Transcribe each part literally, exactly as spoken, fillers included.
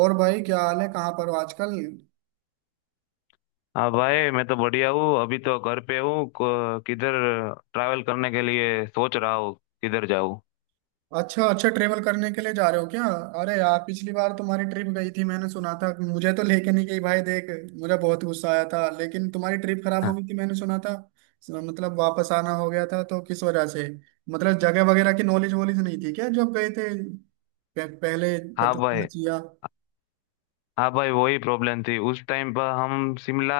और भाई, क्या हाल है? कहाँ पर हो आजकल? हाँ भाई। मैं तो बढ़िया हूँ। अभी तो घर पे हूँ। को- किधर ट्रैवल करने के लिए सोच रहा हूँ। किधर जाऊँ? अच्छा अच्छा, ट्रेवल करने के लिए जा रहे हो क्या? अरे यार, पिछली बार तुम्हारी ट्रिप गई थी, मैंने सुना था। मुझे तो लेके नहीं गई भाई, देख। मुझे बहुत गुस्सा आया था, लेकिन तुम्हारी ट्रिप खराब हो गई थी, मैंने सुना था। मतलब वापस आना हो गया था, तो किस वजह से? मतलब जगह वगैरह की नॉलेज वॉलेज नहीं थी क्या जब गए थे? पह- पहले हाँ पता चलना भाई। चाहिए। हाँ भाई वही प्रॉब्लम थी उस टाइम पर। हम शिमला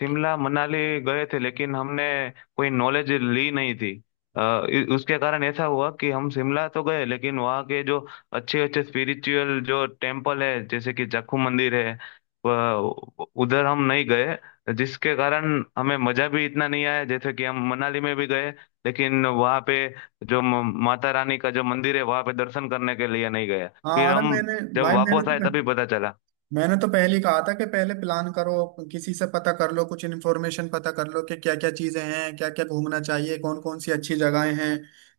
शिमला मनाली गए थे, लेकिन हमने कोई नॉलेज ली नहीं थी। अ, इ- उसके कारण ऐसा हुआ कि हम शिमला तो गए, लेकिन वहाँ के जो अच्छे अच्छे स्पिरिचुअल जो टेम्पल है, जैसे कि जाखू मंदिर है, व- उधर हम नहीं गए। जिसके कारण हमें मजा भी इतना नहीं आया। जैसे कि हम मनाली में भी गए, लेकिन वहाँ पे जो म- माता रानी का जो मंदिर है, वहाँ पे दर्शन करने के लिए नहीं गए। फिर हाँ, अरे हम मैंने जब भाई मैंने वापस आए तो तभी पता चला। मैंने तो पहले ही कहा था कि पहले प्लान करो। किसी से पता कर लो, कुछ इन्फॉर्मेशन पता कर लो कि क्या क्या चीजें हैं, क्या क्या घूमना चाहिए, कौन कौन सी अच्छी जगहें हैं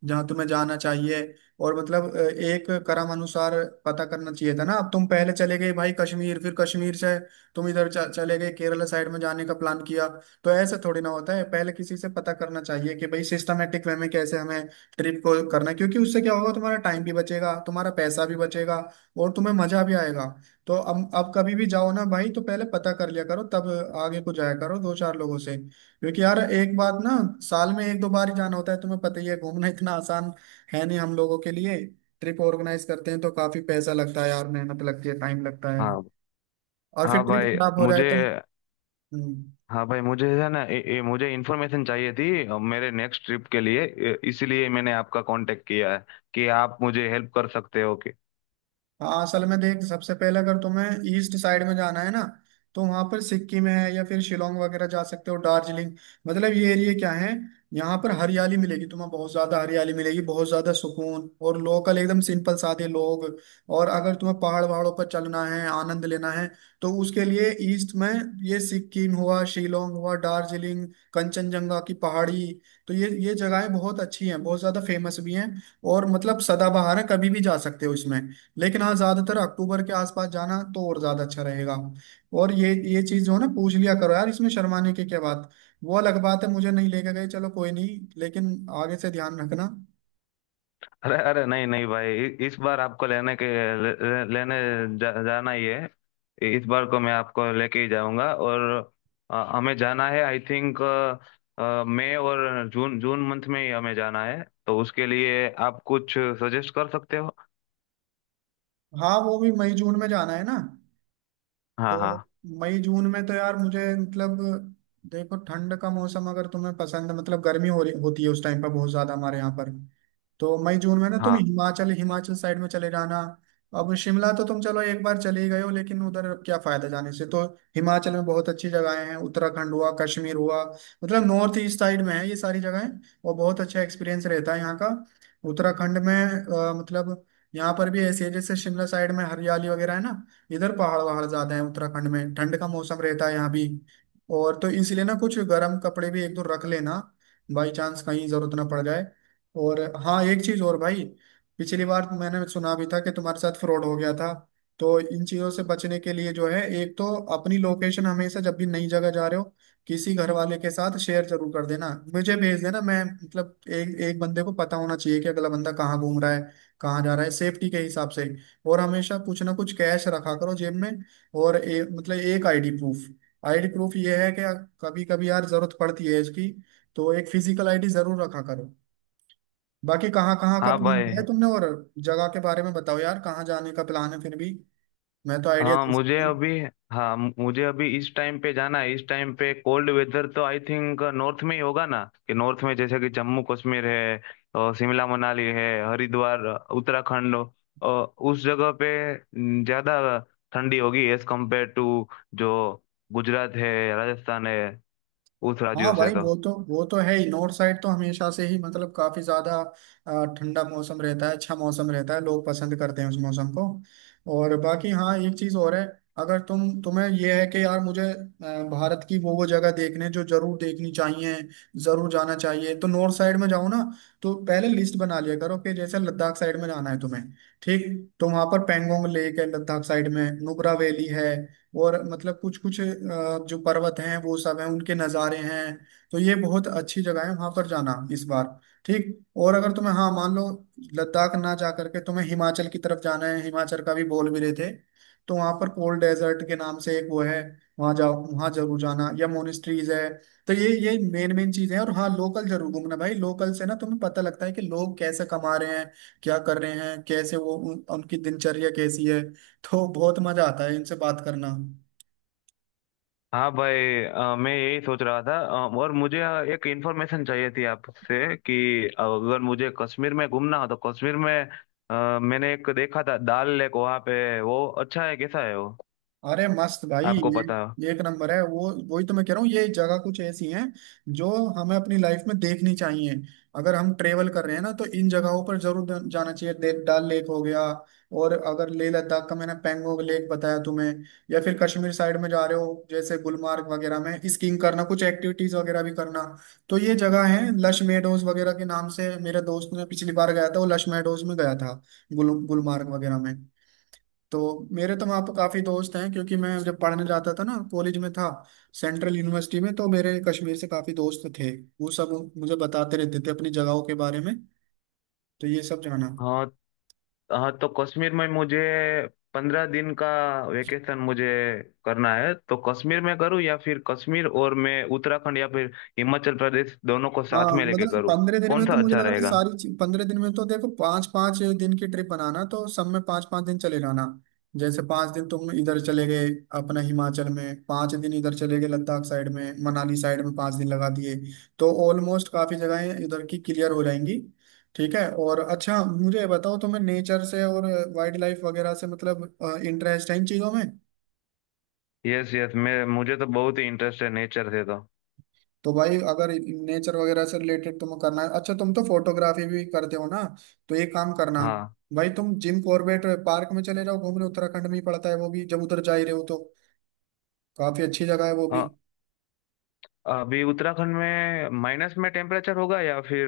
जहाँ तुम्हें जाना चाहिए। और मतलब अ, एक क्रम अनुसार पता करना चाहिए था ना। अब तुम पहले चले गए भाई कश्मीर, फिर कश्मीर से तुम इधर च- चले गए, केरला साइड में जाने का प्लान किया। तो ऐसे थोड़ी ना होता है, पहले किसी से पता करना चाहिए कि भाई सिस्टमेटिक वे में कैसे हमें ट्रिप को करना है, क्योंकि उससे क्या होगा, तुम्हारा टाइम भी बचेगा, तुम्हारा पैसा भी बचेगा, और तुम्हें मजा भी आएगा। तो अब अब कभी भी जाओ ना भाई तो पहले पता कर लिया करो, तब आगे को जाया करो दो चार लोगों से, क्योंकि यार एक बात ना, साल में एक दो बार ही जाना होता है, तुम्हें पता ही है, घूमना इतना आसान है नहीं हम लोगों के लिए। ट्रिप ऑर्गेनाइज करते हैं तो काफी पैसा लगता है यार, मेहनत लगती है, टाइम लगता है। हाँ। और फिर हाँ ट्रिप भाई खराब हो जाए मुझे तो? हम्म, हाँ भाई, मुझे है ना, ए, ए, मुझे इन्फॉर्मेशन चाहिए थी, अ, मेरे नेक्स्ट ट्रिप के लिए, ए, इसीलिए मैंने आपका कांटेक्ट किया है कि आप मुझे हेल्प कर सकते हो कि। हाँ, असल में देख, सबसे पहले अगर तुम्हें ईस्ट साइड में जाना है ना, तो वहां पर सिक्किम है, या फिर शिलोंग वगैरह जा सकते हो, दार्जिलिंग। मतलब ये एरिया क्या है, यहाँ पर हरियाली मिलेगी तुम्हें, बहुत ज्यादा हरियाली मिलेगी, बहुत ज्यादा सुकून, और लोकल एकदम सिंपल सादे लोग। और अगर तुम्हें पहाड़ वहाड़ों पर चलना है, आनंद लेना है, तो उसके लिए ईस्ट में ये सिक्किम हुआ, शिलोंग हुआ, दार्जिलिंग, कंचनजंगा की पहाड़ी। तो ये ये जगहें बहुत अच्छी हैं, बहुत ज्यादा फेमस भी हैं, और मतलब सदाबहार है, कभी भी जा सकते हो इसमें। लेकिन हाँ, ज्यादातर अक्टूबर के आसपास जाना तो और ज्यादा अच्छा रहेगा। और ये ये चीज जो है ना, पूछ लिया करो यार, इसमें शर्माने की क्या बात। वो अलग बात है, मुझे नहीं लेके गए, चलो कोई नहीं, लेकिन आगे से ध्यान रखना। अरे, अरे, नहीं, नहीं भाई, इ- इस बार आपको लेने के ले, ले- लेने जा, जाना ही है। इ- इस बार को मैं आपको लेके ही जाऊंगा। और अ, हमें जाना है, आई थिंक मई और जून जून मंथ में ही हमें जाना है, तो उसके लिए आप कुछ सजेस्ट कर सकते हो। हाँ, वो भी मई जून में जाना है ना? तो हाँ, हाँ, मई जून में तो यार मुझे मतलब, देखो, ठंड का मौसम अगर तुम्हें पसंद है, मतलब गर्मी हो रही होती है उस टाइम पर बहुत ज्यादा हमारे यहाँ पर। तो मई जून में ना तुम हाँ, हिमाचल हिमाचल साइड में चले जाना। अब शिमला तो तुम चलो एक बार चले ही गए हो, लेकिन उधर अब क्या फायदा जाने से तो? हिमाचल में बहुत अच्छी जगहें हैं, उत्तराखंड हुआ, कश्मीर हुआ, मतलब नॉर्थ ईस्ट साइड में है ये सारी जगहें। और बहुत अच्छा एक्सपीरियंस रहता है यहाँ का। उत्तराखंड में, अ, मतलब, यहाँ पर भी ऐसी है जैसे शिमला साइड में हरियाली वगैरह है ना। इधर पहाड़ वहाड़ ज्यादा है, उत्तराखंड में ठंड का मौसम रहता है यहाँ भी। और तो इसलिए ना, कुछ गर्म कपड़े भी एक दो रख लेना, बाई चांस कहीं जरूरत ना पड़ जाए। और हाँ, एक चीज और भाई, पिछली बार तो मैंने सुना भी था कि तुम्हारे साथ फ्रॉड हो गया था। तो इन चीजों से बचने के लिए जो है, एक तो अपनी लोकेशन हमेशा जब भी नई जगह जा रहे हो, किसी घर वाले के साथ शेयर जरूर कर देना। मुझे भेज देना, मैं मतलब एक एक बंदे को पता होना चाहिए कि अगला बंदा कहाँ घूम रहा है, कहाँ जा रहा है, सेफ्टी के हिसाब से। और हमेशा कुछ ना कुछ कैश रखा करो जेब में। और ए, मतलब एक आईडी प्रूफ, आईडी प्रूफ ये है कि कभी कभी यार जरूरत पड़ती है इसकी। तो एक फिजिकल आईडी जरूर रखा करो। बाकी कहाँ कहाँ का हाँ प्लान भाई। किया है तुमने, और जगह के बारे में बताओ यार, कहाँ जाने का प्लान है, फिर भी मैं तो आइडिया हाँ दे मुझे सकता। अभी हाँ, मुझे अभी इस टाइम पे जाना है। इस टाइम पे कोल्ड वेदर तो आई थिंक नॉर्थ में ही होगा ना, कि नॉर्थ में जैसे कि जम्मू कश्मीर है और शिमला मनाली है, हरिद्वार, उत्तराखंड। और उस जगह पे ज्यादा ठंडी होगी एज कम्पेयर टू जो गुजरात है, राजस्थान है, उस हाँ राज्यों से भाई, तो। वो तो वो तो है ही, नॉर्थ साइड तो हमेशा से ही मतलब काफी ज्यादा अ, ठंडा मौसम रहता है, अच्छा मौसम रहता है, लोग पसंद करते हैं उस मौसम को। और बाकी हाँ, एक चीज और है, अगर तुम तुम्हें यह है कि यार मुझे अ, भारत की वो वो जगह देखने जो जरूर देखनी चाहिए, जरूर जाना चाहिए, तो नॉर्थ साइड में जाओ ना। तो पहले लिस्ट बना लिया करो कि जैसे लद्दाख साइड में जाना है तुम्हें, ठीक? तो वहां पर पेंगोंग लेक है, लद्दाख साइड में नुब्रा वैली है, और मतलब कुछ कुछ जो पर्वत हैं वो सब हैं, उनके नज़ारे हैं। तो ये बहुत अच्छी जगह है, वहां पर जाना इस बार, ठीक? और अगर तुम्हें, हाँ, मान लो लद्दाख ना जा करके तुम्हें हिमाचल की तरफ जाना है, हिमाचल का भी बोल भी रहे थे, तो वहां पर कोल्ड डेजर्ट के नाम से एक वो है, वहां जाओ, वहां जरूर जाना, या मोनेस्ट्रीज है। तो ये ये मेन मेन चीजें हैं, और हाँ, लोकल जरूर घूमना भाई, लोकल से ना तुम्हें पता लगता है कि लोग कैसे कमा रहे हैं, क्या कर रहे हैं, कैसे वो उन, उनकी दिनचर्या कैसी है। तो बहुत मजा आता है इनसे बात करना। हाँ भाई, अ, मैं यही सोच रहा था। अ, और मुझे अ, एक इंफॉर्मेशन चाहिए थी आपसे कि अगर मुझे कश्मीर में घूमना हो तो कश्मीर में, अ, मैंने एक देखा था दाल लेक। वहाँ पे वो अच्छा है? कैसा है वो? अरे मस्त भाई, आपको पता है? ये एक नंबर है, वो वही तो मैं कह रहा हूँ, ये जगह कुछ ऐसी हैं जो हमें अपनी लाइफ में देखनी चाहिए। अगर हम ट्रेवल कर रहे हैं ना, तो इन जगहों पर जरूर द- जाना चाहिए, दे- डल लेक हो गया। और अगर लेह लद्दाख का मैंने पैंगोंग लेक बताया तुम्हें, या फिर कश्मीर साइड में जा रहे हो जैसे गुलमार्ग वगैरह में, स्कीइंग करना, कुछ एक्टिविटीज वगैरह भी करना, तो ये जगह है लश मेडोज वगैरह के नाम से, मेरे दोस्त ने पिछली बार गया था, वो लश मेडोज में गया था, गुल गुलमार्ग वगैरह में। तो मेरे तो वहाँ पर काफ़ी दोस्त हैं, क्योंकि मैं जब पढ़ने जाता था ना, कॉलेज में था सेंट्रल यूनिवर्सिटी में, तो मेरे कश्मीर से काफ़ी दोस्त थे। वो सब मुझे बताते रहते थे अपनी जगहों के बारे में, तो ये सब जाना। हाँ। हाँ, तो कश्मीर में मुझे पंद्रह दिन का वेकेशन मुझे करना है, तो कश्मीर में करूँ या फिर कश्मीर और मैं उत्तराखंड या फिर हिमाचल प्रदेश दोनों को हाँ, साथ में लेके मतलब करूँ? पंद्रह दिन कौन में सा तो मुझे अच्छा लग रहा है रहेगा? सारी चीज, पंद्रह दिन में तो देखो पाँच पाँच दिन की ट्रिप बनाना, तो सब में पाँच पाँच दिन चले जाना। जैसे पाँच दिन तुम इधर चले गए अपना हिमाचल में, पाँच दिन इधर चले गए लद्दाख साइड में, मनाली साइड में पाँच दिन लगा दिए। तो ऑलमोस्ट काफी जगहें इधर की क्लियर हो जाएंगी। ठीक है, और अच्छा, मुझे ये बताओ तुम्हें नेचर से और वाइल्ड लाइफ वगैरह से मतलब इंटरेस्ट है इन चीजों में? यस, यस, मैं मुझे तो बहुत ही इंटरेस्ट है नेचर से तो। तो भाई अगर नेचर वगैरह से रिलेटेड तुम करना है, अच्छा, तुम तो फोटोग्राफी भी करते हो ना। तो एक काम करना हाँ। भाई, तुम जिम कॉर्बेट पार्क में चले जाओ घूमने, उत्तराखंड में ही पड़ता है वो भी, जब उधर जा ही रहे हो तो काफी अच्छी जगह है वो भी। अ- अभी उत्तराखंड में माइनस में टेम्परेचर होगा या फिर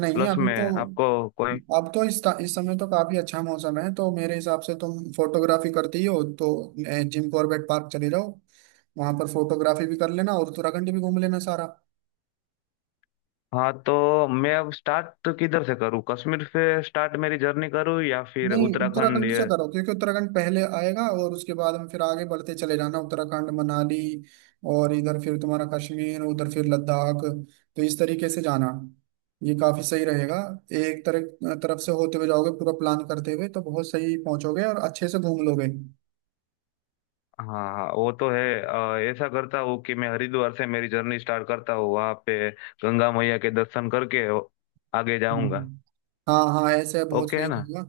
नहीं, प्लस अभी में? तो, आपको कोई। अब तो इस, इस समय तो काफी अच्छा मौसम है, तो मेरे हिसाब से तुम फोटोग्राफी करती ही हो तो अ, जिम कॉर्बेट पार्क चले जाओ। वहां पर फोटोग्राफी भी कर लेना और उत्तराखंड भी घूम लेना सारा। हाँ, तो मैं अब स्टार्ट किधर से करूँ? कश्मीर से स्टार्ट मेरी जर्नी करूँ या फिर नहीं, उत्तराखंड? उत्तराखंड ये। से करो, क्योंकि उत्तराखंड पहले आएगा, और उसके बाद हम फिर आगे बढ़ते चले जाना, उत्तराखंड, मनाली, और इधर फिर तुम्हारा कश्मीर, उधर फिर लद्दाख। तो इस तरीके से जाना, ये काफी सही रहेगा, एक तरह तरफ से होते हुए जाओगे पूरा प्लान करते हुए, तो बहुत सही पहुंचोगे और अच्छे से घूम लोगे। हाँ, हाँ, वो तो है। अ, ऐसा करता हूँ कि मैं हरिद्वार से मेरी जर्नी स्टार्ट करता हूँ, वहाँ पे गंगा मैया के दर्शन करके आगे जाऊँगा। हम्म। हाँ हाँ, ऐसे बहुत ओके, है सही ना? रहेगा,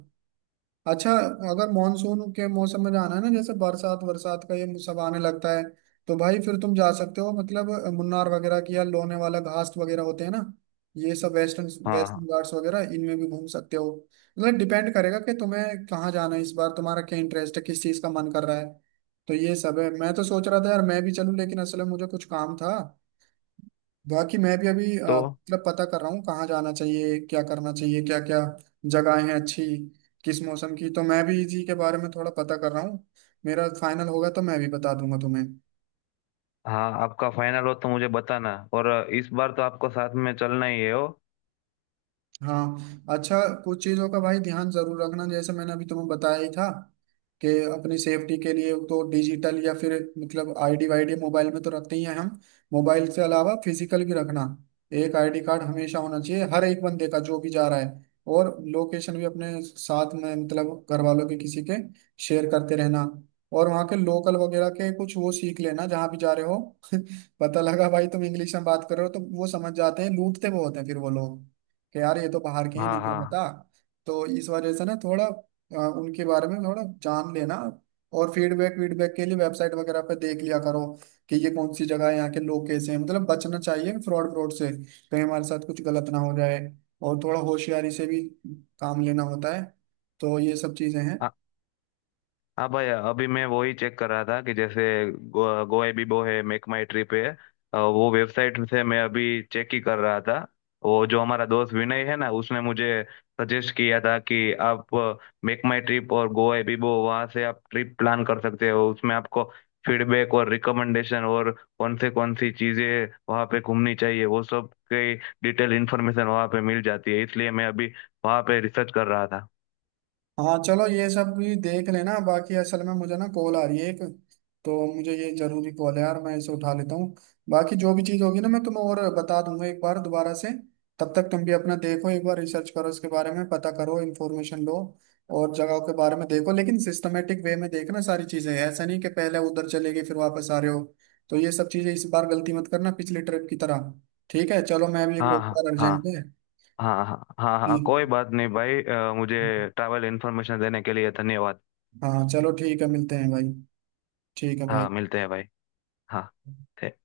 अच्छा। अगर मॉनसून के मौसम में जाना है ना, जैसे बरसात बरसात का ये सब आने लगता है, तो भाई फिर तुम जा सकते हो, मतलब मुन्नार वगैरह की, या लोने वाला घाट वगैरह होते हैं ना, ये सब वेस्टर्न हाँ, हाँ, वेस्टर्न घाट्स वगैरह, इनमें भी घूम सकते हो। मतलब डिपेंड करेगा कि तुम्हें कहाँ जाना है इस बार, तुम्हारा क्या इंटरेस्ट है, किस चीज़ का मन कर रहा है। तो ये सब है, मैं तो सोच रहा था यार मैं भी चलूँ, लेकिन असल में मुझे कुछ काम था। बाकी मैं भी अभी अ, तो मतलब पता कर रहा हूँ कहाँ जाना चाहिए, क्या करना चाहिए, क्या क्या जगहें हैं अच्छी, किस मौसम की, तो मैं भी इसी के बारे में थोड़ा पता कर रहा हूँ। मेरा फाइनल होगा तो मैं भी बता दूंगा तुम्हें। हाँ, आपका फाइनल हो तो मुझे बताना। और इस बार तो आपको साथ में चलना ही है हो। हाँ, अच्छा, कुछ चीज़ों का भाई ध्यान जरूर रखना, जैसे मैंने अभी तुम्हें बताया ही था कि अपनी सेफ्टी के लिए तो डिजिटल या फिर मतलब आईडी वाईडी मोबाइल में तो रखते ही हैं हम। मोबाइल से अलावा फिजिकल भी रखना, एक आईडी कार्ड हमेशा होना चाहिए हर एक बंदे का जो भी जा रहा है। और लोकेशन भी अपने साथ में, मतलब घर वालों के किसी के शेयर करते रहना। और वहाँ के लोकल वगैरह के कुछ वो सीख लेना जहाँ भी जा रहे हो। पता लगा भाई, तुम इंग्लिश में बात कर रहे हो तो वो समझ जाते हैं, लूटते बहुत हैं फिर वो लोग, कि यार ये तो बाहर के हैं, हाँ, नहीं क्या हाँ, पता। तो इस वजह से ना थोड़ा अ, उनके बारे में थोड़ा जान लेना। और फीडबैक वीडबैक के लिए वेबसाइट वगैरह पे देख लिया करो कि ये कौन सी जगह है, यहाँ के लोग कैसे हैं, मतलब बचना चाहिए फ्रॉड फ्रॉड से, कहीं हमारे साथ कुछ गलत ना हो जाए, और थोड़ा होशियारी से भी काम लेना होता है, तो ये सब चीजें हैं। हाँ भाई, अभी मैं वही चेक कर रहा था कि जैसे गो, गोवा बिबो है, मेक माई ट्रिप है। अ, वो वेबसाइट से मैं अभी चेक ही कर रहा था। वो जो हमारा दोस्त विनय है ना, उसने मुझे सजेस्ट किया था कि आप मेक माई ट्रिप और गोवा बिबो, वहाँ से आप ट्रिप प्लान कर सकते हो। उसमें आपको फीडबैक और रिकमेंडेशन और कौन से कौन सी चीज़ें वहाँ पे घूमनी चाहिए, वो सब की डिटेल इन्फॉर्मेशन वहाँ पे मिल जाती है, इसलिए मैं अभी वहाँ पे रिसर्च कर रहा था। हाँ चलो, ये सब भी देख लेना, बाकी असल में मुझे ना कॉल आ रही है एक, तो मुझे ये जरूरी कॉल है यार, मैं इसे उठा लेता हूँ। बाकी जो भी चीज़ होगी ना मैं तुम्हें और बता दूंगा एक बार दोबारा से। तब तक तुम भी अपना देखो, एक बार रिसर्च करो इसके बारे में, पता करो इन्फॉर्मेशन लो, और जगहों के बारे में देखो, लेकिन सिस्टमेटिक वे में देखना सारी चीज़ें, ऐसा नहीं कि पहले उधर चले गए फिर वापस आ रहे हो। तो ये सब चीज़ें इस बार गलती मत करना पिछली ट्रिप की तरह। ठीक है, चलो, मैं भी एक हाँ, और हाँ, बार, हाँ, अर्जेंट है। हाँ, हाँ, हाँ, जी, हाँ, कोई बात नहीं भाई। अ, मुझे ट्रैवल इन्फॉर्मेशन देने के लिए धन्यवाद। हाँ, चलो ठीक है, मिलते हैं भाई। ठीक है भाई। हाँ, मिलते हैं भाई। हाँ।